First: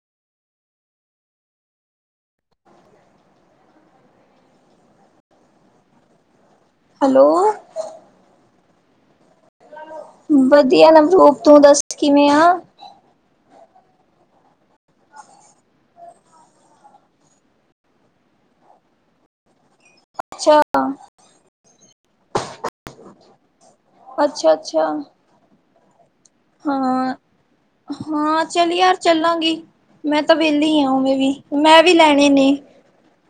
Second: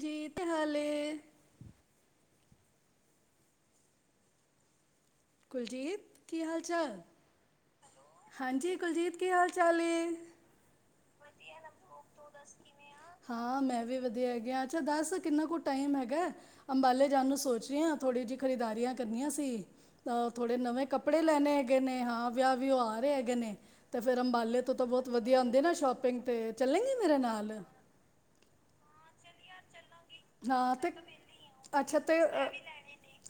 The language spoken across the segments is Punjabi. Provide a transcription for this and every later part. ਜੀਤ ਹਾਲ ਏ। ਕੁਲਜੀਤ ਕੀ ਹਾਲ-ਚਾਲ? ਹੈਲੋ ਹਾਂਜੀ ਕੁਲਜੀਤ ਕੀ ਹਾਲ-ਚਾਲ ਏ? ਵਧੀਆ ਨਵਰੂਪ ਤੂੰ ਦੱਸ ਕਿਵੇਂ ਆਂ? ਹਾਂ ਮੈਂ ਵੀ ਵਧੀਆ ਹੈਗੀ ਆਂ, ਅੱਛਾ ਦੱਸ ਕਿੰਨਾ ਕੁ ਟਾਈਮ ਹੈਗਾ। ਅੰਬਾਲੇ ਜਾਣ ਨੂੰ ਸੋਚ ਰੀ ਆਂ ਥੋੜ੍ਹੀ ਜੀ ਖਰੀਦਾਰੀਆਂ ਕਰਨੀਆਂ ਸੀ। ਤਾਂ ਥੋੜੇ ਅੱਛਾ, ਨਵੇਂ ਕੱਪੜੇ ਲੈਣੇ ਹੈਗੇ ਨੇ ਹਾਂ ਵਿਆ-ਵਿਉ ਆ ਰੇ ਹੈਗੇ ਨੇਂ। ਤੇ ਫਿਰ ਅੰਬਾਲੇ ਤੋਂ ਤਾਂ ਅੱਛਾ-ਅੱਛਾ ਬੋਤ ਵਧੀਆ ਹੁੰਦੀ ਨਾ ਸ਼ੋਪਿੰਗ ਤੇ ਚੱਲੇਗੀਂ ਹਾਂ, ਮੇਰੇ ਨਾਲ। ਹਾਂ ਚੱਲ ਯਾਰ ਚੱਲਾਂਗੀ, ਮੈਂ ਤਾਂ ਹਾਂ ਵੇਲੀ ਆ ਤੇ ਉਵੇਂ ਵੀ ਮੈਂ ਵੀ ਅੱਛਾ ਤੇ ਲੈਣੇ ਨੇ। ਅ,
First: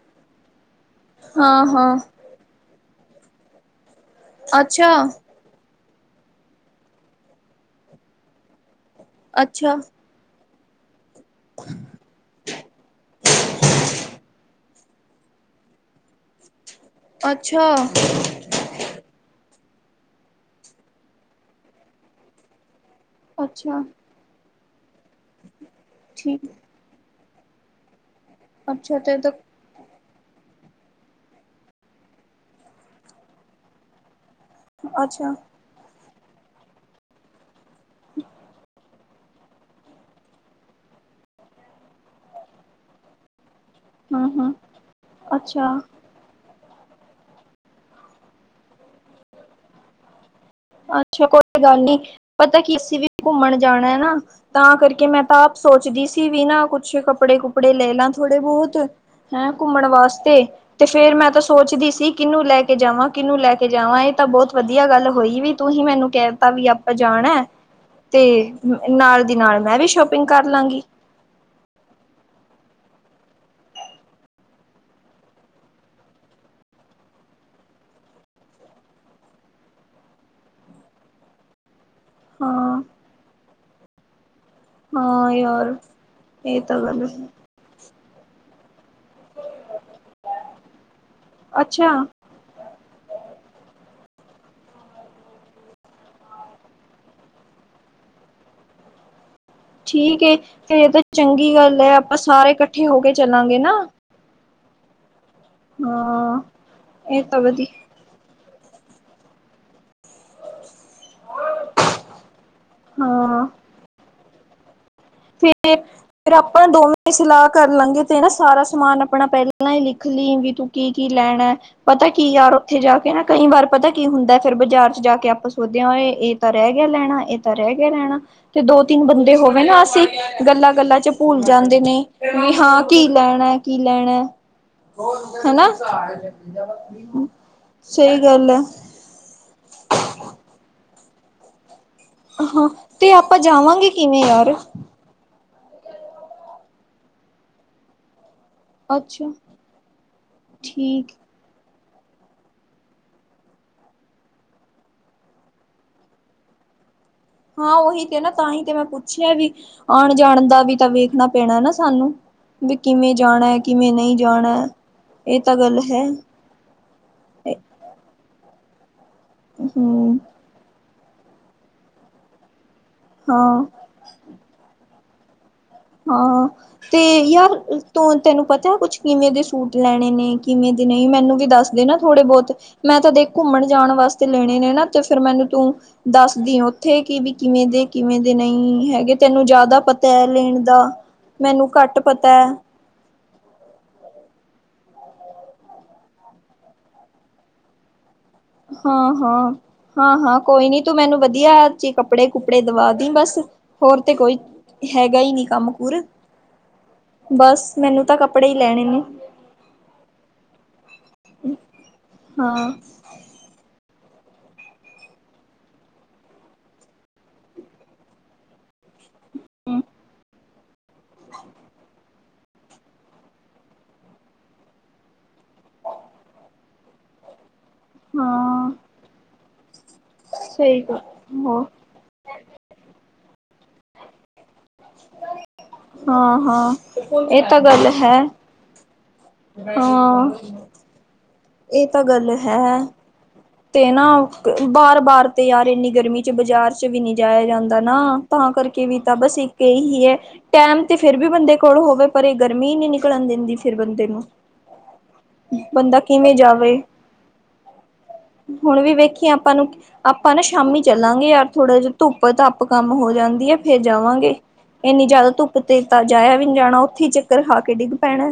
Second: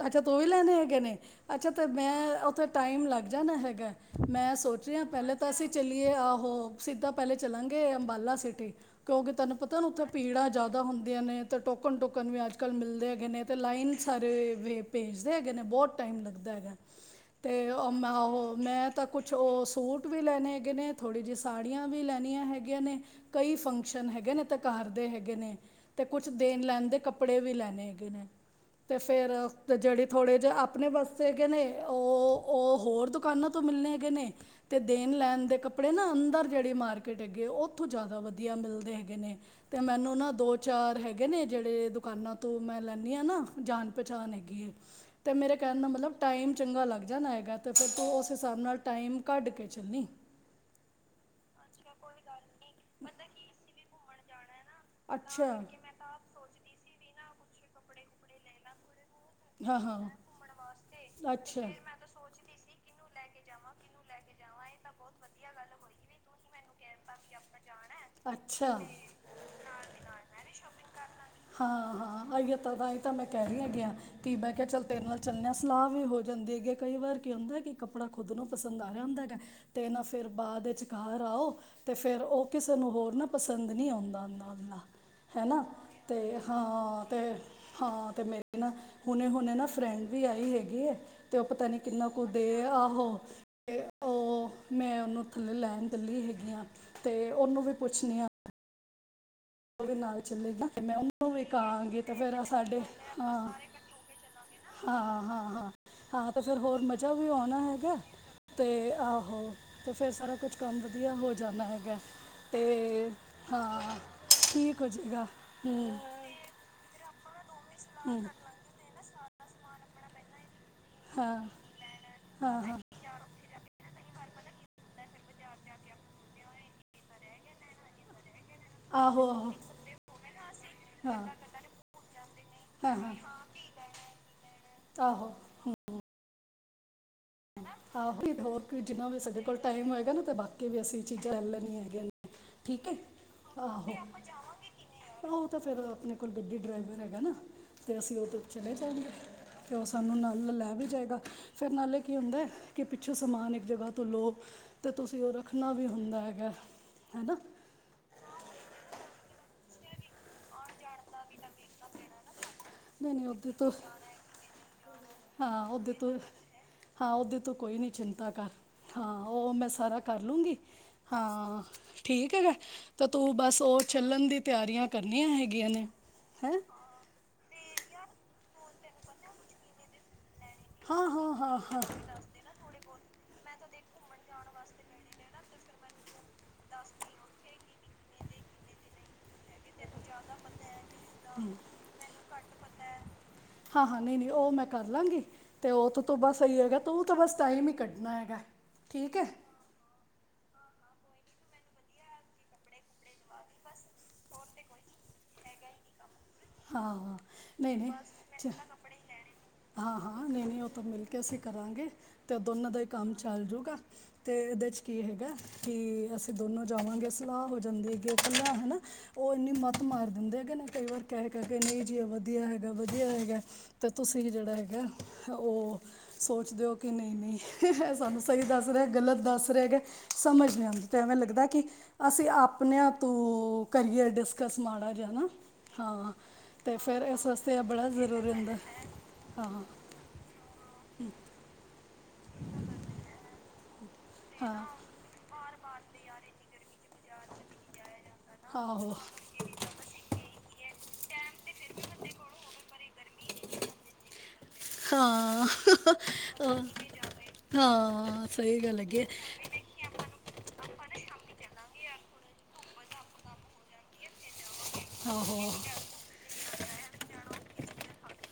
ਅੱਛਾ ਤੂੰ ਵੀ ਲੈਣੇ ਹੈਗੇ ਨੇ, ਅੱਛਾ ਤਾਂ ਹਾਂ-ਹਾਂ। ਮੈਂ ਉੱਥੇ ਟਾਈਮ ਲੱਗ ਜਾਣਾ ਹੈਗਾ। ਮੈਂ ਸੋਚ ਅੱਛਾ, ਰੀ ਆਂ ਪੈਲੇ ਤਾਂ ਅਸੀਂ ਚੱਲੀਏ ਆਹੋ ਸਿੱਧਾ ਪੈਲੇ ਚੱਲਾਂਗੇ ਅੰਬਾਲਾ ਸਿਟੀ। ਕਿਉਂਕਿ ਤੈਨੂੰ ਅੱਛਾ। ਪਤਾ ਉੱਥੇ ਪੀੜਾ ਜ਼ਿਆਦਾ ਹੁੰਦ ਦੀਆਂ ਨੇ ਤਾਂ ਟੋਕਨ-ਟੂਕਨ ਵੀ ਅੱਜ-ਕੱਲ ਮਿਲਦੇ ਹੈਗੇ ਨੇ ਤੇ ਲਾਈਨ ਸਾਰੇ ਵੇ ਭੇਜਦੇ ਹੈਗੇ ਨੇ ਬੋਤ ਟਾਈਮ ਲੱਗਦਾ ਹੈਗਾ ਅੱਛਾ, ਤੇ ਓ ਮੈਂ ਓ ਮੈਂ ਤਾਂ ਕੁਛ ਓ ਸੂਟ ਵੀ ਲੈਣੇ ਹੈਗੇ ਨੇ, ਥੋੜ੍ਹੀ ਜੀ ਸਾੜੀਆਂ ਵੀ ਲੈਣੀਆਂ ਹੈਗੀਆਂ ਨੇ। ਕਈ ਅੱਛਾ ਫੰਕਸ਼ਨ ਹੈਗੇ ਨੇ ਤੇ ਘਰ ਦੇ ਹੈਗੇ ਨੇ ਤੇ ਕੁਛ ਠੀਕ, ਦੇਣ ਲੈਣ ਦੇ ਕੱਪ ਕੱਪੜੇ ਵੀ ਲੈਣੇ ਹੈਗੇ ਨੇ ਤੇ ਅੱਛਾ ਫਿਰ ਤਾਂ ਤੇ ਜੇੜੇ ਥੋੜ੍ਹੇ ਜੇ ਆਪਣੇ ਵਾਸਤੇ ਹੈਗੇ ਨੇ ਓ ਓ ਹੋਰ ਦੁਕਾਨਾਂ ਤੋਂ ਮਿਲਣੇ ਹੈਗੇ ਨੇ। ਤੇ ਅੱਛਾ, ਦੇਣ-ਲੈਣ ਦੇ ਕੱਪੜੇ ਨਾ ਅੰਦਰ ਜੇੜੀ ਮਾਰਕੀਟ ਹੈਗੇ ਓ ਓਥੋਂ ਜ਼ਿਆਦਾ ਵਧੀਆ ਮਿਲਦੇ ਹੈਗੇ ਨੇ ਤੇ ਮੈਨੂੰ ਨਾ ਦੋ-ਚਾਰ ਹੈਗੇ ਨੇ ਜੇੜੇ ਦੁਕਾਨਾਂ ਤੋਂ ਮੈਂ ਲੈਂਣੀ ਆਂ ਨਾ ਜਾਣ ਪਛਾਣ ਹੂੰ-ਹੂੰ, ਹੈਗੀ ਐ ਤੇ ਮੇਰੇ ਅੱਛਾ। ਕੈਣ ਦਾ ਮਤਲਬ ਟਾਈਮ ਚੰਗਾ ਲੱਗ ਜਾਣਾ ਹੈਗਾ ਤੇ ਫਿਰ ਤੂੰ ਉਸ ਸਾਬ ਨਾਲ ਟਾਈਮ ਕੱਢ ਕੇ ਚੱਲੀ। ਅੱਛਾ ਕੋ ਈ ਤੇ ਗੱਲ ਨੀ ਪਤਾ ਕੀ ਅਸੀਂ ਵੀ ਘੁੰਮਣ ਜਾਣਾ ਐ ਨਾ। ਤਾਂ ਕਰਕੇ ਮੈਂ ਤਾਂ ਅੱਛਾ ਆਪ ਸੋਚਦੀ ਸੀ ਵੀ ਨਾ ਕੁਛ ਕੱਪੜੇ-ਕੁਪੜੇ ਲੈ ਲਾ ਥੋੜੇ ਬੋਤ ਹੈਂ ਹਾਂ ਘੁੰਮਣ ਹਾਂ ਵਾਸਤੇ ਤੇ ਫੇਰ ਮੈਂ ਤਾਂ ਸੋਚਦੀ ਸੀ ਕਿਨੂੰ ਲੈ ਕੇ ਜਾਵਾਂ। ਕਿਨੂੰ ਲੈ ਕੇ ਜਾਵਾਂ ਇਹ ਤਾਂ ਬੋਤ ਵਧੀਆ ਗੱਲ ਹੋਈ ਵੀ ਤੂੰ ਹੀ ਮੈਨੂੰ ਕੈਅ ਤਾ ਵੀ ਅਪ ਆਪਾਂ ਜਾਣਾ ਤੇ ਅੱਛਾ ਨਾਲ ਦੀ ਨਾਲ ਮੈਂ ਵੀ ਸ਼ੋਪਿੰਗ ਕਰ ਲਾਂਗੀ। ਹਾਂ ਹਾਂ ਆਈਔ ਤਾਂ ਤਾਂਹੀਂ ਤਾਂ ਮੈਂ ਕੈਅ ਰੀ ਹੈਗੀ ਆਂ। ਕੀ ਮੈਂ ਕੇਆ ਚੱਲ ਤੇਰੇ ਨਾਲ ਚੱਲੇਆਂ ਸਲਾਅ ਵੀ ਹੋ ਜਾਂਦੀ ਹੈਗੇ ਕਈ ਵਾਰ ਕੀ ਹੁੰਦਾ ਕੇ ਕੱਪੜਾ ਖੁਦ ਨੂੰ ਪਸੰਦ ਆ ਰੇਆ ਹੁੰਦਾ ਹੈਗਾ ਤੇ ਨਾ ਫੇਰ ਬਾਦ ਵੇਚ ਘਰ ਆਓ ਤੇ ਫੇਰ ਓ ਕੀਸੇ ਹਾਂ ਨੂੰ ਹੋਰ ਨੂੰ ਪਸੰਦ ਨੀ ਆਂਦਾ ਦਾ-ਦਾ ਹਾਂ ਹਨਾ ਯਾਰ ਤੇ ਇਹ ਤਾਂ ਹਾਂ ਗੱਲ ਤੇ ਹੈ। ਹਾਂ ਤੇ ਮੇਰੀ ਨਾ ਹੁਣੇ-ਹੁਣੇ ਨਾ ਫਰੈਂਡ ਵੀ ਆਈ ਹੈਗੀ, ਤੇ ਓ ਪਤਾ ਨੀ ਅੱਛਾ ਕੀਨਾ ਕੁ ਤੇ ਆਹੋ, ਤੇ ਓ ਮੈਂ ਓਨੂੰ ਥੱਲੇ ਲੈਣ ਚਲੀ ਹੈਗੀ ਆਂ ਤੇ ਓਨੂੰ ਵੀ ਪੁੱਛਨੀ ਆਂ ਓਦੇ ਨਾਲ ਠੀਕ ਏ ਚੱਲੇਗੀ ਤੇ ਫੇਰ ਇਹ ਮੈਂ ਤਾਂ ਓਨੂੰ ਵੀ ਚੰਗੀ ਗੱਲ ਹੈ ਕਾਂਗੀ ਤੇ ਆਪਾਂ ਫੇਰ ਸਾਰੇ ਸਾਡੇ, ਇਕੱਠੇ ਹੋ ਕੇ ਆਂ ਚੱਲਾਂਗੇ ਨਾ ਹਾਂ-ਹਾਂ-ਹਾਂ, ਹਾਂ ਤੇ ਫੇਰ ਹੋਰ ਮਜ਼ਾ ਇਹ ਵੀ ਤਾਂ ਔਣਾ ਵਧੀ ਹੈਗਾ ਤੇ ਆਹੋ ਤੇ ਫੇਰ ਸਾਰਾ ਕੁਛ ਕੰਮ ਵਧੀਆ ਹੋ ਜਾਂਦਾ ਹੈਗਾ ਤੇ ਹਾਂ ਠੀਕ ਹੋ ਜੇਗਾ ਫੇਰ, ਆਪਾਂ ਦੋਵੇਂ ਸਲਾਅ ਕਰ ਲਾਂਗੇ ਤੇ ਨਾ ਸਾਰਾ ਸਮਾਨ ਅਪਣਾ ਪੈਂਲਾਂ ਈ ਲਿਖ ਲੀਂ ਵੀ ਤੂੰ ਕੀ-ਕੀ ਹਾਂ ਲੈਣਾ ਐ ਪਤਾ ਕੀ ਯਾਰ ਹਾਂ ਹਾਂ ਓਥੇ ਜਾ ਕੇ ਨਾ ਕਈ ਵਾਰ ਪਤਾ ਕੀ ਹੁੰਦਾ ਫੇਰ ਬਾਜ਼ਾਰ ਚ ਜਾ ਕੇ ਆਪਾਂ ਸੋਚ ਦੇ ਆਂ ਓਏ ਏ ਤਾਂ ਰੈ ਗੇਆ ਲੈਣਾ ਏ ਤਾਂ ਰੈ ਗੇਆ ਲੈਣਾ ਤੇ ਦੋ-ਤਿੰਨ ਆਹੋ ਬੰਦੇ ਆਹੋ ਹੋਵੇ ਨਾ ਅਸੀਂ ਗੱਲਾਂ ਗੱਲਾਂ ਚ ਹਾਂ ਭੂਲ ਜਾਂਦੇ ਨੇ ਵੀ ਹਾਂ ਕੀ ਲੈਣੈ ਕੀ ਲੈਣੈ ਆਹੋ ਹਨਾ। ਸਹੀ ਆਹੋ ਗੱਲ ਹੋਰ ਹੈ ਕੀ ਜੀਨਾ ਵੀ ਸਾਡੇ ਕੋਲ ਟਾਈਮ ਹੋਗਾ ਨਾ ਤੇ ਬਾਕੀ ਵੀ ਅਸੀਂ ਚੀਜ਼ਾਂ ਲੈਣੀਆਂ ਹੈਗੀਆਂ ਨੇ ਹਾਂ ਠੀਕ ਤੇ ਆਪਾਂ ਜਾਵਾਂਗੇ ਕੀਵੇਂ ਯਾਰ। ਓ ਤਾਂ ਫੇਰ ਆਪਣੇ ਕੋਲ ਗੱਡੀ ਡਰਾਈਵਰ ਹੈਗਾ ਨਾ ਤੇ ਅਸੀਂ ਓਦੇ ਤੇ ਚਲੇ ਜਾਣਗੇ ਅੱਛਾ ਫੇਰ ਓ ਸਾਨੂੰ ਨਾਲ ਲੈ ਵੀ ਠੀਕ ਜਾਏਗਾ ਫੇਰ ਨਾਲੇ ਕੀ ਹੁੰਦਾ ਐ ਕੀ ਪੀਛੋਂ ਸਮਾਨ ਏਕ ਜਗਾ ਤੋਂ ਲੋ ਤੇ ਤੁਸੀਂ ਓ ਰੱਖਣਾ ਵੀ ਹੁਨ ਮੈ ਹੈਗਾ ਹਨਾ। ਹਾਂ ਓਹੀ ਤੇ ਨਾ ਤਾਂ ਹੀ ਤੇ ਮੈਂ ਪੁੱਛੇਆ ਵੀ ਆਣ-ਜਾਣ ਦਾ ਵੀ ਤਾਂ ਵੇਖਣਾ ਪੈਣਾ ਨਾ ਸਾਨੂੰ, ਵੀ ਨਹੀਂ ਕੀਵੇਂ ਨਹੀਂ ਉਹਦੇ ਜਾਣਾ ਤੋਂ ਕੀਵੇਂ ਨੲ ਈ ਜਾਣਾ। ਏ ਤਾਂ ਹਾਂ ਗੱਲ ਉਹਦੇ ਹੈ। ਤੋਂ ਹਾਂ ਓਦੇ ਤੋਂ ਕੋਈ ਨੀ ਚਿੰਤਾ ਕਰ ਹਾਂ ਓ ਮੈਂ ਸਾਰਾ ਹਮ ਕਰ ਲੂੰਗੀ ਹਾਂ ਠੀਕ ਹੈਗਾ ਤਾਂ ਤੂੰ ਬਸ ਹਾਂ ਓ ਚੱਲਣ ਦੀ ਤਿਆਰੀਆਂ ਕਰਨੀਆਂ ਹੈਗੀਆਂ ਨੇ। ਹਾਂ ਹੈਂ ਤੇ ਯਾਰ ਤੂੰ ਤੈਨੂੰ ਪਤਾ ਐ ਕੁਛ ਕੇਵੇਂ ਦੇ ਸੂਟ ਲੈਣੇ ਨੇ ਕੀਨੇ ਦੇ ਨਈ ਹਾਂ ਹਾਂ ਮੈਨੂੰ ਵੀ ਹਾਂ ਹਾਂ ਦੱਸਦੇ ਨਾ ਥੋੜੇ-ਬੋਤੇ ਮੈਂ ਤਾਂ ਦੇਖ ਘੁੰਮਣ ਜਾਣ ਵਾਸਤੇ ਲੈਣੇ ਨੇ ਨਾ ਤੇ ਫੇਰ ਮੈਨੂੰ ਤੂੰ ਦੱਸਦੀ ਓਥੇ ਕੀ ਵੀ ਕੀਵੇਂ ਦੇ ਕੀਵੇਂ ਦੇ ਨਈ ਹੈਗੇ ਤੈਨੂੰ ਜਾਦਾ ਪਤਾ ਲੇਨ ਦਾ ਮੈਨੂੰ ਘੱਟ ਪਤਾ ਐ। ਹਾਂ-ਹਾਂ ਨਈ-ਨਈ ਓ ਮੈਂ ਕਰ ਲਾਂਗੀ ਤੇ ਓਥੋਂ ਤੋਂ ਬਸ ਸਈ ਹੈਗਾ ਤੂੰ ਤਾਂ ਬਸ ਟਾਈਮ ਈ ਕੱਢਣਾ ਹੈਗਾ। ਠੀਕ ਹੈ ਹਾਂ-ਹਾਂ ਹਾਂ-ਹਾਂ ਕੋਈ ਨੀ ਤੂੰ ਮੈਨੂੰ ਵਧੀਆ ਚੇ ਕੱਪੜੇ-ਕੁਪੜੇ ਦਵਾ ਦੀ ਬਸ ਹੋਰ ਤੇ ਕੋਈ ਹੈਗਾ ਈ ਨੀ ਕੰਮ ਕੁਰ ਹਾਂ ਬਸ ਨਹੀਂ ਮੈਨੂੰ ਤਾਂ ਕੱਪੜੇ ਈ ਲੈਣੇ ਨੇ। ਹਾਂ-ਹਾਂ ਨੀ-ਨੀ ਓ ਤਾਂ ਮੇਲ ਕੇ ਅਸੀਂ ਕਰਾਂਗੇ ਤੇ ਹਾਂ, ਦੋਨਾਂ ਦਾ ਹੀ ਕੰਮ ਚੱਲ ਜੂਗਾ। ਤੇ ਏਦੈ ਚ ਕੀ ਹੈਗਾ ਕੀ ਅਸੀਂ ਦੋਨੋਂ ਜਾਵਾਂਗੇ ਸਲਾਅ ਹੋ ਜਾਂਦੀ ਹੈਗੀ ਓ ਪੈਂਲਾਂ ਹਨਾ ਓ ਏਨੀ ਮੱਤ ਮਾਰ ਦੀਂਦੇ ਹੈਗੇ ਨਾ ਕਈ ਵਾਰ ਕੈ-ਕੈ ਕੇ ਨਈ ਜੀ ਏ ਵਧੀਆ ਹੈਗਾ ਵਧੀਆ ਹੈਗਾ ਤਾਂ ਤੁਸੀਂ ਜੇੜਾ ਹੈਗਾ ਓ ਸੋਚਦੇ ਹੋ ਕੇ ਨਈ-ਨਈ ਸਾਨੂੰ ਸਹੀ ਦੱਸ ਹਾਂ ਰਿਆ ਗਲਤ ਦੱਸ ਰਿਆ ਹੈਗਾ ਕਿ ਸਮਝ ਨੀ ਸਈ ਆਂਦੀ ਗੱਲ ਤਾਂ ਐਵੇਂ ਲੱਗਦਾ ਹੋ ਕਿ। ਅਸੀਂ ਆਪਣਿਆਂ ਤੋਂ ਕਰੀਅਰ ਮਾੜਾ ਜਾ ਹਨਾ। ਹਾਂ ਹਾਂ, ਏ ਤਾਂ ਇਹ ਗੱਲ ਬੜਾ ਹੈ। ਜ਼ਰੂਰੀ ਹੁੰਦਾ ਹਾਂ। ਹੂੰ। ਏ ਤਾਂ ਗੱਲ ਹੈ ਤੇ ਨਾ ਹਾਂ ਵਾਰ ਵਾਰ ਤੇ ਯਾਰ ਇੰਨੀ ਗਰਮੀ। ਬਾਜ਼ਾਰ 'ਚ ਵੀ ਨੀ ਜਾਇਆ ਜਾਂਦਾ ਨਾ ਤਾਂ ਕਰਕੇ ਆਹੋ ਵੀ ਤਾਂ ਬਸ ਇੱਕ ਇਹੀ ਐ। ਟੈਮ ਤੇ ਫਿਰ ਵੀ ਬੰਦੇ ਕੋਲ ਹੋਵੇ ਪਰ ਇਹ ਗਰਮੀ ਨੀ ਨਿਕਲਣ ਦਿੰਦੀ ਫਿਰ ਬੰਦੇ ਨੂੰ। ਹਾਂ। ਬੰਦਾ ਕਿਵੇਂ ਆਹ, ਜਾਵੇ, ਹਾਂ ਸਹੀ ਗੱਲ ਹੁਣ ਵੀ ਹੈਗੀ ਹੈ। ਵੇਖੀਏ ਆਪਾਂ ਨੂੰ ਆਪਾਂ ਨਾ ਸ਼ਾਮੀ ਚੱਲਾਂਗੇ ਯਾਰ ਥੋੜ੍ਹਾ ਜਾ ਧੁੱਪ ਧਾਪ ਕੰਮ ਹੋ ਜਾਂਦੀ ਐ ਫੇਰ ਜਾਵਾਂਗੇ। ਇੰਨੀ ਜਿਆਦਾ ਆਹੋ ਧੁੱਪ ਤੇਜ ਤਾਂ ਜਾਇਆ ਵੀ ਨੀ ਜਾਣਾ ਓਥੀ ਚੱਕਰ ਖਾ ਕੇ ਡਿੱਗ ਪੈਣਾ।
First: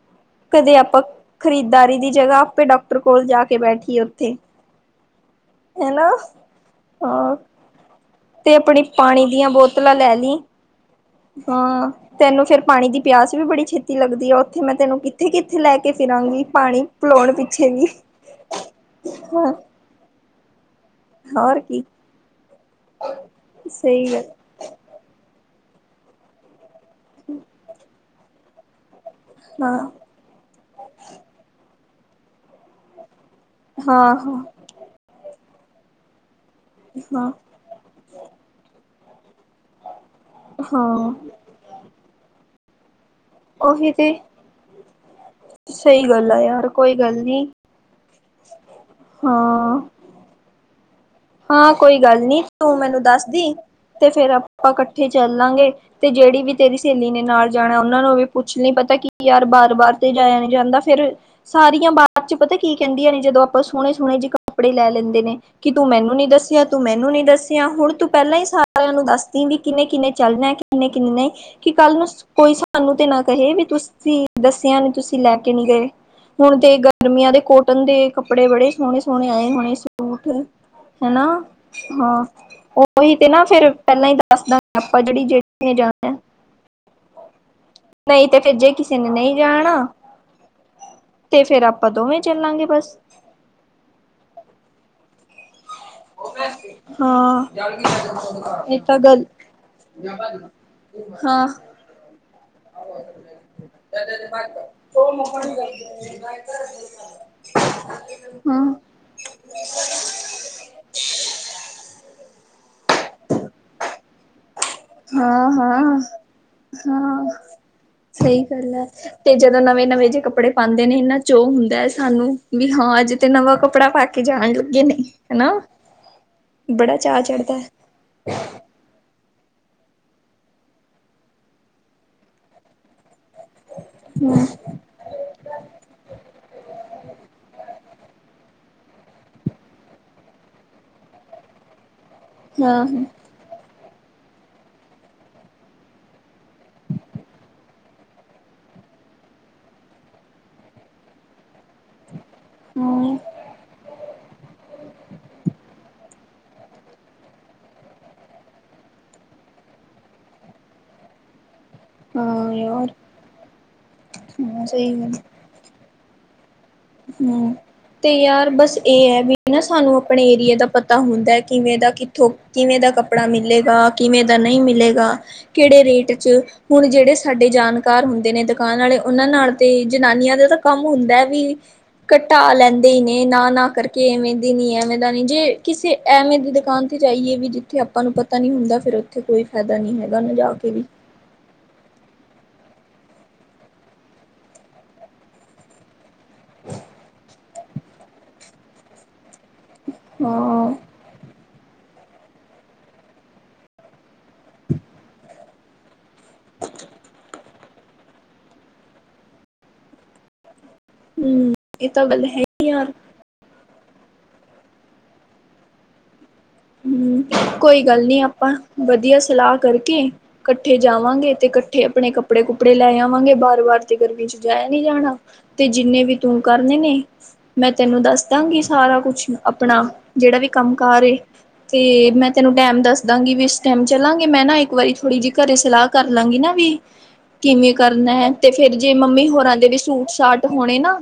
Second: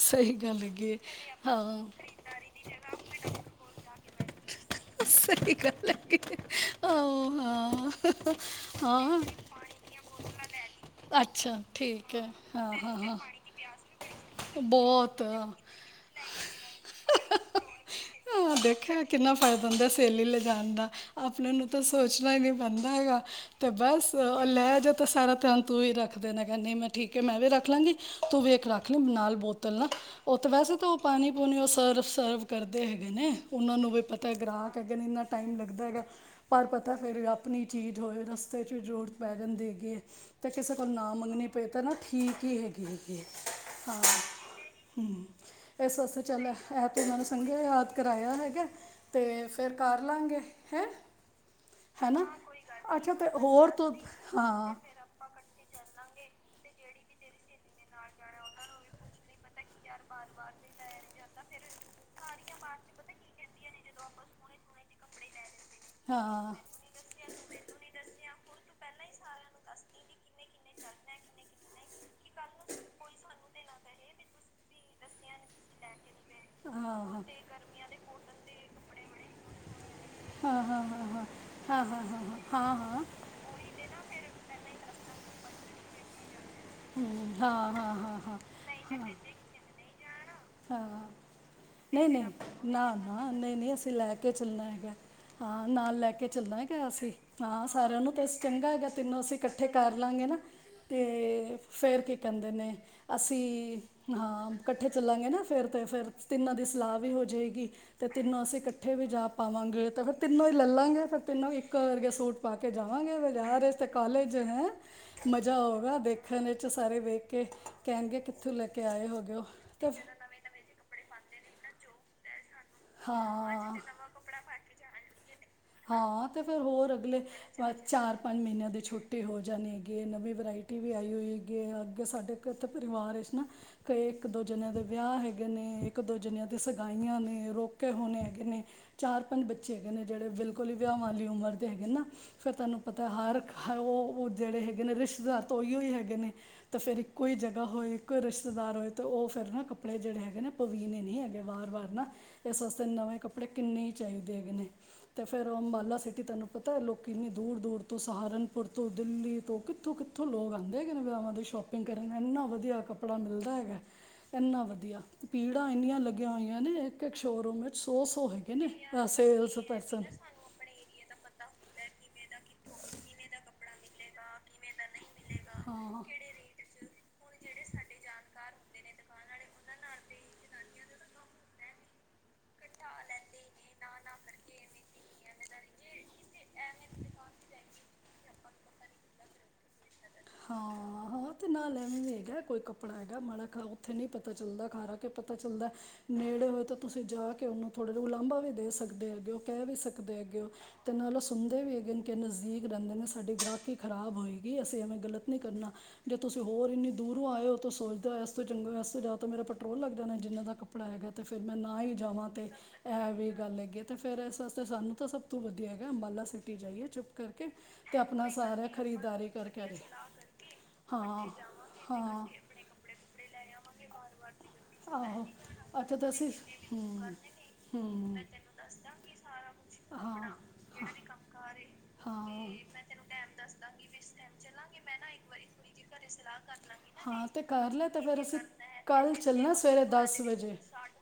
ਸਈ ਗੱਲ ਕਦੇ ਹੈਗੀ ਐ ਆਪਾਂ ਹਾਂ। ਖਰੀਦਦਾਰੀ ਦੀ ਜਗ੍ਹਾ ਆਪੇ ਡਾਕਟਰ ਕੋਲ ਜਾ ਕੇ ਬੈਠੀਏ ਉੱਥੇ, ਸਈ ਗੱਲ ਹਨਾ ਹੈਗੀ ਹਾਂ ਹਾਂ ਹਾਂ। ਖੁਲ੍ਹੀਆਂ ਬੋਤਲਾਂ ਲੈ ਲਈ। ਅੱਛਾ ਹਾਂ, ਠੀਕ ਹੈ ਤੈਨੂੰ ਫੇਰ ਹਾਂ ਪਾਣੀ ਹਾਂ ਦੀ ਪਿਆਸ ਵੀ ਬੜੀ ਛੇਤੀ ਲੱਗਦੀ ਆ ਉੱਥੇ ਹਾਂ ਮੈਂ ਤੈਨੂੰ ਕਿੱਥੇ ਬਹੁਤ ਕਿੱਥੇ ਲੈ ਕੇ, ਫਿਰਾਂਗੀ ਪਾਣੀ ਪਿਲੋਣ ਪਿੱਛੇ ਵੀ ਹਾਂ ਦੇਖਿਆ ਕਿੰਨਾ ਹਾਂ, ਫ਼ਾਇਦਾ ਸਹੇਲੀ ਲਿਜਾਣ ਦਾ ਆਪਣੇ ਹੋਰ ਨੂੰ ਤਾਂ ਕੀ ਸੋਚ ਸੋਚਣਾ ਨੀ ਪੈਂਦਾ ਹੈਗਾ ਤੇ ਬਸ ਸਹੀ ਗੱਲ ਲੈ ਜਾ ਤਾਂ ਸਾਰਾ ਧਿਆਨ ਤੂੰ ਈ ਰੱਖਦੇ ਨੇ ਹੈਗਾ ਨੀ ਮੈਂ, ਠੀਕ ਐ, ਮੈਂ ਵੀ ਰੱਖ ਲਾਂਗੀ ਤੂੰ ਵੀ ਇਕ ਰੱਖ ਲੀ ਨਾਲ ਬੋਤਲ ਨਾ। ਹਾਂ ਓ ਤੇ ਵੈਸੇ ਤਾਂ ਓ ਪਾਣੀ ਪੂਣੀ ਉਹ ਸਰਵ ਸਰਵ ਕਰਦੇ ਹੈਗੇ ਨੇ ਉਹਨਾਂ ਨੂੰ ਵੀ ਹਾਂ ਪਤਾ ਕਹਿ ਹਾਂ [unintelligible] ਇੰਨਾ ਟਾਈਮ ਲੱਗਦਾ ਹੈਗਾ ਪਰ ਪਤਾ ਫੇਰ ਹਾਂ ਆਪਣੀ। ਚੀਜ਼ ਹੋਵੇ ਰਸਤੇ ਚ ਵੀ ਜ਼ਰੂਰਤ ਪੈ ਜਾਂਦੀ ਹੈਗੀ ਏ ਤੇ ਕਿਸੇ ਕੋਲ ਨਾ ਹਾਂ ਮੰਗਣੇ। ਫਿਰ ਤਾਂ ਨਾ ਠੀਕ ਈ ਹੈਗੀ ਏ। ਉਹੀ ਹਾਂ ਤੇ ਹੂੰ, ਇਸ ਸਹੀ ਵਾਸਤੇ ਗੱਲ ਆ ਚੱਲ ਏ ਯਾਰ ਕੋਈ ਤਾਂ ਏ ਮੈਨੂੰ ਗੱਲ ਨੂੰ ਨੀ ਸੰਘਿਆ ਯਾਦ ਕਰਾਇਆ ਹੈਗਾ ਤੇ ਫਿਰ ਹਾਂ ਕਰ ਲਾਂਗੇ ਹੈ! ਹਾਂ, ਕੋਈ ਗੱਲ ਹੈਨਾ ਨੀ ਤੂੰ ਮੈਨੂੰ ਅੱਛਾ ਤੇ ਦੱਸਦੀ ਹੋਰ ਤੂੰ ਤੇ ਫੇਰ ਹਾਂ ਆਪਾਂ ਕੱ ਠੇ ਚੱਲਾਂਗੇ ਤੇ ਜਿਹੜੀ ਵੀ ਤੇਰੀ ਸਹੇਲੀ ਨੇ ਨਾਲ ਜਾਣਾ ਉਹਨਾਂ ਨੂੰ ਵੀ ਪੁੱਛ ਲੀ ਪਤਾ ਕੀ ਯਾਰ ਬਾਰ ਬਾਰ ਤੇ ਜਾਇਆ ਨੀ ਜਾਂਦਾ ਫਿਰ, ਸਾਰੀਆਂ ਬਾ ਚ ਪਤਾ ਕੀ ਕਹਿੰਦੀਆਂ ਨੇ ਜਦੋਂ ਆਪ ਸੋਹਣੇ ਸੋਹਣੇ ਜੇ ਕੱਪੜੇ ਲੈ ਲੈਂਦੇ ਨੇ ਕਿ ਤੂੰ ਨੇ ਮੈਨੂੰ ਨੀ ਹਾਂ ਦੱਸਿਆ ਤੂੰ ਮੈਨੂੰ ਨੀ ਦੱਸਿਆ। ਤੇ ਹੁਣ ਤੂੰ ਪਹਿਲਾਂ ਈ ਸਾਰਿਆਂ ਨੂੰ ਦੱਸਦੀ ਵੀ ਕਿੰਨੇ- ਕਿੰਨੇ ਚੱਲਣਾ ਕਿੰਨੇ-ਕਿੰਨੇ ਨੀ। ਕਿ ਕੱਲ ਨੂੰ ਕੋਈ ਸਾਨੂੰ ਤੇ ਨਾ ਕਹੇ ਵੀ ਤੁਸੀਂ ਦੱਸਿਆ ਨੀ ਤੁਸੀਂ ਲੈ ਕੇ ਨੀ ਗਏ। ਹੁਣ ਤੇ ਹਾਂ ਗਰਮੀਆਂ ਦੇ ਕੋਟਨ ਦੇ ਕੱਪੜੇ ਬੜੇ ਸੋਹਣੇ-ਸੋਹਣੇ ਆਏ ਹੋਣੇ ਸੂਟ। ਹਾਂ ਹਾਂ ਹਾਂ ਹਨਾ ਹਾਂ ਹਾਂ ਹਾਂ ਹਾਂ ਓਹੀ ਤੇ ਨਾ ਫੇਰ, ਪਹਿਲਾਂ ਈ ਦੱਸਦਾਂ ਆਪਾਂ ਜਿਹੜੀ-ਜਿਹੜੀ ਨੇ ਜਾਣਾ। ਹੂੰ, ਹਾਂ-ਹਾਂ, ਹਾਂ-ਹਾਂ, ਨਹੀਂ ਹਾਂ। ਤੇ ਫਿਰ ਜੇ ਕਿਸੇ ਨੇ ਨਹੀਂ ਜਾਣਾ ਹਾਂ ਤੇ ਫੇਰ ਆਪਾਂ ਦੋਵੇਂ ਚੱਲਾਂਗੇ ਬਸ। ਹਾਂ ਨਈ ਨਈ, ਅਸੀਂ ਲੈ ਕੇ ਚੱਲਾਣਾ ਹੈਗਾ ਹਾਂ ਨਾਲ ਲੈ ਕੇ। ਕੇ ਚੱਲਣਾ ਕੇ ਅਸੀਂ ਹਾਂ ਸਾਰਿਆਂ ਨੂੰ ਤੇ ਚੰਗਾ ਇਹ ਹੈਗਾ ਤਾਂ ਤੈਨੂੰ ਗੱਲ ਅਸੀਂ ਇਕੱਠੇ ਕਰ ਲਾਂਗੇ ਨਾ। ਹਾਂ ਤੇ ਫੇਰ ਕੀ ਕਹਿੰਦੇ ਨੇ ਅਸੀਂ ਹਾਂ ਇਕੱਠੇ, ਚੱਲਾਂਗੇ ਨਾ ਫਿਰ ਤੇ ਫਿਰ ਤਿੰਨਾਂ ਦੀ ਸਲਾਹ ਵੀ ਹੋਜੇਗੀ ਤੇ ਤਿੰਨੋ ਅਸੀਂ ਹਾਂ ਇਕੱਠੇ ਵੀ ਜਾ ਪਾਵਾਂਗੇ ਤਾਂ ਫੇਰ ਤਿੰਨੋ ਈ ਲੈ ਲਾਂਗੇ ਫਿਰ ਤਿੰਨੋ ਇੱਕ ਵਰਗੇ ਸੂਟ ਪਾ ਕੇ ਜਾਵਾ ਜਵਾਂਗੇ ਬਜ਼ਾਰ ਤੇ ਕਾਲਜ ਹੈਂ। ਹਾਂ ਮਜ਼ਾ ਹਾਂ ਆਉਗਾ ਦੇਖਣ ਵਿੱਚ, ਸਾਰੇ ਵੇਖ ਹਾਂ ਕੇ ਕਹਿਣਗੇ ਸਹੀ ਕਿੱਥੋਂ ਲੈ ਗੱਲ ਕੇ ਹੈ ਆਏ ਹੋ। ਤੇ ਜਦੋਂ ਤੇ ਨਵੇਂ-ਨਵੇਂ ਜਿਹੜਾ ਜੇ ਕੱਪੜੇ ਪਾਂਦੇ ਨੇ ਇੰਨਾਂ ਚੋ ਓ ਹੁੰਦਾ ਏ ਸਾਨੂੰ ਵੀ ਹਾਂ ਅੱਜ ਤੇ ਨਵਾਂ ਹਾਂ ਕੱਪੜਾ ਪਾ ਕੇ ਕੇ ਜਾਣ ਲੱਗੇ ਨਹੀ ਹੈਨਾ। ਹਾਂ ਤੇ ਫੇਰ ਹੋਰ ਅਗਲੇ ਚਾਰ-ਪੰਜ ਮਹੀਨਿਆਂ ਦੇ ਛੁਟ ਟੀ ਹੋ ਜਾਣੀ ਹੈਗੇ ਏ, ਨਵੀਂ ਵਰਾਇਟੀ ਵੀ ਆਈ ਹੋਈ ਹੈਗੀ ਅੱਗੇ ਸਾਡੇ ਘਰ ਤਾਂ ਪਰਿਵਾਰ ਚ ਹੈਨਾਂ ਕਈ ਇੱਕ-ਦੋ ਹਾਂ ਜਣੇਯਾ ਦੇ ਵਿਆਹ ਹੈਗੇ ਨੇ, ਇੱਕ-ਦੋ ਜਨੇਯਾ ਦੀ ਸਗਾਈਆਂ ਨੇ, ਰੋਕੇ ਹੋਣੇ ਹੈਗੇ ਨੇ। ਚਾਰ-ਪੰਜ ਬੱਚੇ ਹੈਗੇ ਨੇ ਜੇੜੇ ਬਿਲਕੁਲ ਈ ਵਿਆਵਾਂ ਵਾਲੀ ਉਮਰ ਦੇ ਹੈਗੇ ਨਾ ਫੇਰ ਤੁਆਨੂੰ ਹਾਂ ਪਤਾ ਹਰ ਹ ਓ-ਓ ਜੇੜੇ ਹੈਗੇ ਨੇ ਰਿਸ਼ਤੇਦਾਰ ਤਾਂ ਓਈਓ ਹੀ ਹੈਗੇ ਨੇ ਤਾਂ ਫੇਰ ਇਕੋ ਹੀ ਜਗਾ ਹੋਏ ਕੋਈ ਰਿਸ਼ਤੇਦਾਰ ਹੋਏ ਤਾਂ ਓ ਫੇਰ ਨਾ ਕੱਪੜੇ ਜੇੜੇ ਹੈਗੇ ਨ ਪਵੀਨ ਨਈ ਹੈਗੇ ਵਾਰ-ਵਾਰ ਹੈਨਾ ਏਸ ਆਸਤੇ ਹਾਂ ਨਵੇਂ ਕੱਪੜੇ ਕਿੰਨੇ ਈ ਚਾਈਦੇ ਹੈਗੇ ਨੇ। ਤੇ ਫੇਰ ਅੰਬਾਲਾ ਸਿਟੀ ਤੈਨੂੰ ਪਤਾ ਐ ਲੋਕੀ ਇੰਨੀ ਦੂਰ-ਦੂਰ ਤੋਂ ਸਹਾਰਨਪੁਰ ਤੋਂ, ਦਿੱਲੀ ਤੋਂ, ਕਿੱਥੋਂ-ਕਿੱਥ ਕਿਥੋਂ ਲੋਕ ਆਂਦੇ ਹੈਗੇ ਨੇ ਵਿਆਵਾ ਦੀ ਸ਼ੋਪ- ਪਿੰਗ ਕਰਨ ਨ ਏਨਾ ਹਾਂ ਵਧੀਆ ਯਾਰ ਕੱਪੜਾ ਮਿਲਦਾ ਹੈਗਾ ਏਨਾ ਹਾਂ ਸਹੀ ਵਧੀਆ। ਗੱਲ ਪੀੜਾਂ ਏਨੀਆਂ ਲੱਗੀਆਂ ਹੋਈਆਂ ਨੇ ਏਕ-ਏਕ ਹੂੰ ਸ਼ੋਅਰੂਮ ਵਿੱਚ ਸੌ-ਸੌ ਹੈਗੇ ਨੇ ਐ ਸੇਲਸ ਤੁਆਨੂੰ ਅਪਣੇ ਏਰੀਏ ਦਾ ਪਤਾ ਹੁੰਦਾ ਐ ਕਿਵੇਂ ਦਾ ਕਿੱਥੋਂ ਕਿਵੇਂ ਦਾ ਕੱਪੜਾ ਮਿਲੇਗਾ। ਕਿਵੇਂ ਦਾ ਨਈ ਮਿਲੇਗਾ ਕੇੜੇ ਰੇਟ ਚ ਹੁਣ ਜੇੜੇ ਸਾਡੇ ਜਾਣਕਾਰ ਹੁੰਦੇ ਨੇ ਦੁਕਾਨ ਆਲੇ ਓਨਾਂ ਨਾਲ ਤੇ ਜਨਾਨੀਆਂ ਦਾ ਤਾਂ ਕੰਮ ਹੁੰਦਾ ਐ ਵੀ ਕਟਾ ਲੈਂਦੇ ਈ ਨੇ ਨਾ-ਨਾ ਕਰਕੇ ਐਵੇਂ ਦੇ ਨੀ ਏ ਐਵੇਂ ਦਾ ਨੀ ਜੇ ਕਿਸੇ ਐਵੇਂ ਦੀ ਦੁਕਾਨ ਤੇ ਜਾਈਏ ਵੀ ਜਿੱਥੇ ਆਪਾਂ ਨੂੰ ਪਤਾ ਨੀ ਹੁੰਦਾ ਫੇਰ ਉੱਥੇ ਕੋਈ ਫੈਦਾ ਨੀ ਹੈਗਾ ਨਾ ਜਾ ਕੇ ਵੀ ਨਾ ਲੈਣੇ ਨੀ ਹੈਗਾ ਕੋਈ ਕੱਪੜਾ ਹੈਗਾ ਮਾੜਾ ਖਾਓ ਓੱਥੇ ਨੀ ਪਤਾ ਚੱਲਦਾ ਘਰ ਆ ਕੇ ਪਤਾ ਚੱਲਦਾ ਨੇੜੇ ਹੋਏ ਤਾਂ ਤੁਸੀਂ ਜਾ ਕੇ ਓਨੂੰ ਥੋੜ੍ਹੇ ਉਲਾਬਾਂ ਵੀ ਵੀ ਦੇ ਸਕਦੇ ਹੈਗੇ ਓ। ਕੈ ਵੀ ਸਕਦੇ ਹੈਗੇ ਓ ਹਾਂ ਤੇ ਨਾਲ ਓ ਸੁਣਦੇ ਵੀ ਹੈਗੇ ਨੇ ਕਿ ਨਜ਼ਦੀਕ ਰਹਿੰਦੇ ਨੇ ਸਾਡੀ ਗਾਕੀ ਖਰਾਬ ਹੋਈ ਕਿ ਅਸੀਂ ਐਵੇਂ ਗਲਤ ਨੀ ਕਰਨਾ। ਜੇ ਤੁਸੀਂ ਹੋਰ ਏਨੀ ਦੂਰੋਂ ਆਏ ਓ ਤਾਂ ਸੋਚਦੇ ਹੋ ਏਸ ਤੋਂ ਚੰਗਾ ਏਸ ਤੋਂ ਜਾ ਤਾਂ ਮੇਰਾ ਪੈਟਰੋਲ ਲੱਗ ਜਾਣਾ ਜਿੰਨਾ ਤੱਕ ਕਪੜਾ ਹੈਗਾ ਤੇ ਫੇਰ ਹੂੰ ਮੈਂ ਨਾ ਇਹ ਹੀ ਤਾਂ ਗੱਲ ਜਾਵਾਂ ਹੈ ਤੇ ਹੀ ਯਾਰ ਏਹ ਵੀ ਗੱਲ ਹੈਗੀ। ਤੇ ਫੇਰ ਏਸ ਆਸਤੇ ਸਾਨੂੰ ਤਾਂ ਸਭ ਤੋਂ ਵਧੀਆ ਹੈਗਾ ਅੰਬਾਲਾ ਸਿੱ ਟੀ ਜਾਈਏ ਚੁੱਪ ਹੂੰ, ਕਰਕੇ ਕੋਈ ਤੇ ਆਪਣਾ ਸਾਰਾ ਖਰੀਦਦਾਰੀ ਕਰਕੇ ਜਾਏ। ਕੱਠੇ ਹਾਂ ਜਾਵਾਂਗੇ ਤੇ ਕੱਠੇ ਆਪਣੇ ਹਾਂ ਕੱਪੜੇ-ਕੁਪੜੇ ਲੈ ਆਵਾਂਗੇ ਬਾਰ-ਵਾਰ ਤੇ ਗਰਮੀ ਚ ਜਾਯਾ ਨੀ ਜਾਣਾ। ਆਹੋ ਤੇ ਅੱਛਾ ਜਿੰਨੇ ਤਾਂ ਵੀ ਅਸੀਂ ਤੂੰ ਕਰਨੇ ਨੇ ਹੂੰ ਮੈਂ ਤੈਨੂੰ ਹੂੰ ਦੱਸ ਦਾਂਗੀ ਸਾਰਾ ਕੁਛ ਆਪਣਾ ਹਾਂ ਜੇੜਾ ਵੀ ਕੰਮ ਕਾਰ ਏ ਤੇ ਮੈਂ ਹਾਂ ਤੈਨੂੰ ਟੈਮ ਦੱਸਦਾਂਗੀ ਵੀ ਇਸ ਟੈਮ ਚੱਲਾਂਗੇ ਮੈਂ ਨਾ ਇੱਕ ਵਾਰੀ ਥੋੜੀ ਜਿ ਘਰੇ ਸਲਾਹ ਕਰ ਲਾਂਗੀ ਨਾ ਵੀ ਵੀ ਹਾਂ ਤੇ ਕਿਵੇਂ ਕਰ ਲੈ ਕਰਨਾ ਫਿਰ ਕਿਵੇਂ ਐ ਅਸੀਂ ਤੇ ਫੇਰ ਤੇ ਕੱਲ੍ਹ ਪਿਛਲੇ ਮੰਮੀ ਚੱਲਣਾ ਹੋਰਾਂ ਦੇ ਵੀ ਸਵੇਰੇ ਹਫ਼ਤਾ ਸੂਟ ਦਸ ਵਿੱਚ ਸਾਟ ਵਜੇ ਹੋਣੇ ਨਾ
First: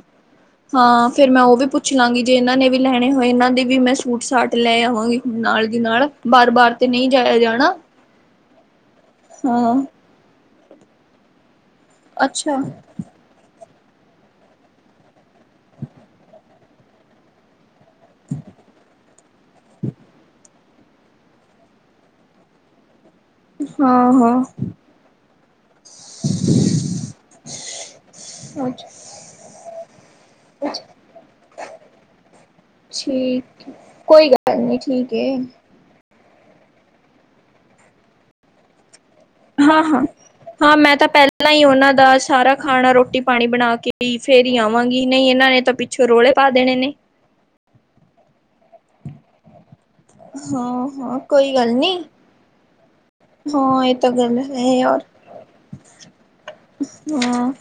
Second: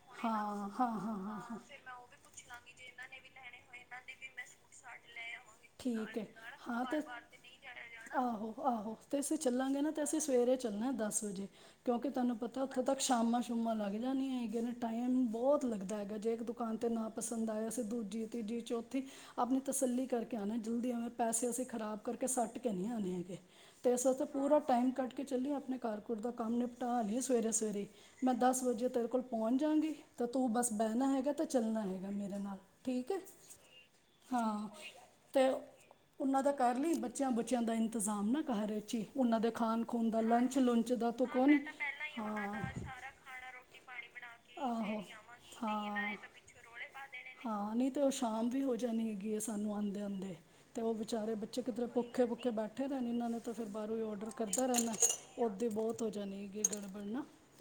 ਹਾਂ ਫੇਰ ਮੈਂ ਓਵੀ ਪੁੱਛ ਲਾਂਗੀ ਜੇ ਏਨਾਂ ਨੇ ਵੀ ਲੈਣੇ ਹੋਏ ਏਨਾਂ ਦੀ ਵੀ ਮੈਂ ਸੂਟ ਸਾਟ ਲੈ ਆਵਾਂਗੀ‌ ਨਾਲ ਦੀ ਨਾਲ ਬਾਰ-ਬਾਰ ਤੇ ਨਈ ਜਾਯਾ ਜਾਣਾ। ਆਹੋ ਆਹੋ ਤੇ ਅਸੀਂ ਹਾਂ ਚੱਲਾਂਗੇ ਨਾ ਤੇ ਅਸੀਂ ਸਵੇਰੇ ਚੱਲਣਾ ਦਸ ਵਜੇ ਕਿਉਂਕਿ ਤਾਨੂੰ ਅੱਛਾ ਪਤਾ ਓਥੇ ਤੱਕ ਛਾਮਾ ਛੂਮਾ ਲੱਗ ਜਾਨੀਆ ਹੈਗੀਆਂ ਨੇ ਟਾਈਮ ਬੋਤ ਲੱਗਦਾ ਹੈਗਾ ਜੇ ਏਕ ਦੁਕਾਨ ਤੇ ਨਾ ਪਸੰਦ ਆਯਾ ਸੀਂ ਦੂਜੀ-ਤੀਜੀ-ਚੌਥੀ ਆਪਣੀ ਤਸੱਲੀ ਕਰਕੇ ਆਣਾ ਜਲਦੀ ਐਵੇਂ ਪੈਸੇ ਅਸੀਂ ਖ਼ਰਾਬ ਕਰਕੇ ਸੱਟ ਕੇ ਨੀ ਆਣੇ ਹੈਗੇ ਤੇ ਏਸ ਹਾਂ ਆਸਤੇ ਹਾਂ ਪੂਰਾ ਟਾਈਮ ਕੱਡ ਕੇ ਚੱਲੀਏ ਆਪਣੇ ਘਰ ਘੁਰ ਦਾ ਕੰਮ ਨਿਪਟਾ ਲੀ ਸਵੇਰੇ-ਸਵੇਰੇ ਮੈਂ ਦਸ ਅੱਛਾ ਵਜੇ ਤੇਰੇ ਕੋਲ ਪੋਜ ਜਾਗੀ ਤਾਂ ਤੂੰ ਬਸ ਬੈਨਾ ਹੈਗਾ ਤੇ ਚੱਲਣਾ ਹੈਗਾ ਮੇਰੇ ਨਾਲ ਠੀਕ, ਕੋਈ ਗੱਲ ਨੀ ਠੀਕ ਏ। ਉਨਾਂ ਦਾ ਕਰ ਲੀ ਬੱਚਿਆਂ ਬੁੱਚਿਆਂ ਦਾ ਇੰਤਜ਼ਾਮ ਨਾ ਘਰ ਇਚ ਹੀ। ਉਹਨਾਂ ਦੇ ਹਾਂ, ਖਾਣ ਹਾਂ, ਖੂਨ ਦਾ ਲੰਚ ਹਾਂ ਲੁੰਚ ਮੈਂ ਤਾਂ ਦਾ ਤੂੰ ਪਹਿਲਾਂ ਕੋਣ ਹੀ ਉਹਨਾਂ ਦਾ ਹਾਂ ਸਾਰਾ ਖਾਣਾ, ਰੋਟੀ-ਪਾਣੀ ਬਣਾਕੇ ਕੀ ਫੇਰ ਹੀ ਆਹੋ ਆਵਾਂਗੀ ਨਹੀਂ ਇਹਨਾਂ ਨੇ ਤਾਂ ਪਿੱਛੋਂ ਹਾਂ ਰੌਲੇ ਪਾ ਦੇਣੇ ਨੇ ਹਾਂ, ਨਹੀਂ ਤੇ ਉਹ ਸ਼ਾਮ ਵੀ ਹੋ ਜਾਣੀ ਹੈਗੀ ਏ, ਸਾਨੂੰ ਆਉਂ ਆਦੇ-ਆਦੇ, ਹਾਂ ਉਹ ਹਾਂ ਵਿਚਾਰੇ ਕੋਈ ਬੱਚੇ ਗੱਲ ਕਿਧਰੇ ਨੀ ਭੁੱਖੇ ਭੁੱਖੇ ਬੈਠੇ ਉੱਠੇ ਰਹਿ ਇਹਨਾਂ ਨੇ ਤਾਂ ਫੇਰ ਹਾਂ ਇਹ ਬਾਹਰੋਂ ਹੀ ਤਾਂ ਔਡਰ ਗੱਲ ਕਰਦਾ ਹੈ ਰਹਿੰਨੇ, ਯਾਰ ਓਦੇ ਬਹੁਤ ਹੋ ਜਾਣੀ ਹੈਗੀ ਗੜਬੜਨਾ ਹਾਂ।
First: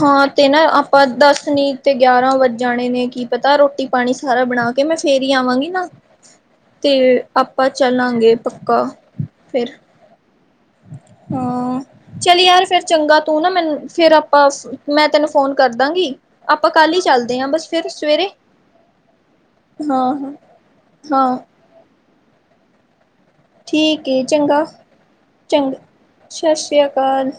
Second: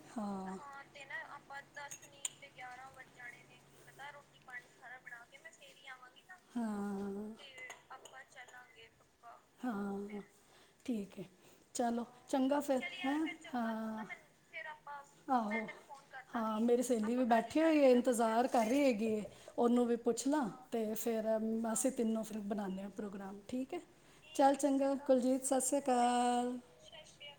ਹਾਂ, ਤੇ ਨਾ ਆਪਾਂ ਦਸ ਨੀ ਤੇ ਗਿਆਰਾਂ ਵੱਜ ਜਾਣੇ ਨੇ ਕੀ ਪਤਾ ਰੋਟੀ ਪਾਣੀ ਸਾਰਾ ਬਣਾ ਕੇ ਮੈਂ ਫੇਰ ਹੀ ਆਵਾਂਗੀ ਨਾ, ਹਾਂ ਤੇ ਆਪਾਂ ਚੱਲਾਂਗੇ ਪੱਕਾ ਫਿਰ ਹਾਂ ਠੀਕ ਏ, ਹਾਂ ਚਲੋ ਚੱਲ ਚੰਗਾ ਯਾਰ ਫਿਰ ਫੇਰ ਹੈ ਚੰਗਾ ਤੂੰ ਨਾ ਮੈਨੂੰ ਹਾਂ ਫਿਰ ਆਪਾਂ ਮੈਂ ਤੈਨੂੰ ਆਹੋ ਫੋਨ ਕਰਦਾਂਗੀ ਹਾਂ, ਆਪਾਂ ਮੇਰੀ ਕੱਲ ਹੀ ਸਹੇਲੀ ਵੀ ਚੱਲਦੇ ਹਾਂ ਬੈਠੀ ਬਸ ਹੋਈ ਫਿਰ ਹੈ ਸਵੇਰੇ ਇੰਤਜ਼ਾਰ ਕਰ ਰਹੀ ਹੈਗੀ, ਉਹਨੂੰ ਵੀ ਹਾਂ ਪੁੱਛ ਹਾਂ ਲਾਂ ਅਤੇ ਫੇਰ ਹਾਂ ਬਸਂ ਤਿੰਨੋਂ ਫੇਰ ਬਣਾਉਦੇ ਹਾਂ, ਪ੍ਰੋਗਰਾਮ ਠੀਕ ਹੈ। ਓਕੇ ਚੱਲ ਚੰਗਾ ਕੁਲਜੀਤ ਸਤਿ ਚੰਗਾ ਸ਼੍ਰੀ ਸਤਿ ਅਕਾਲ ਸ਼੍ਰੀ ਅਕਾਲ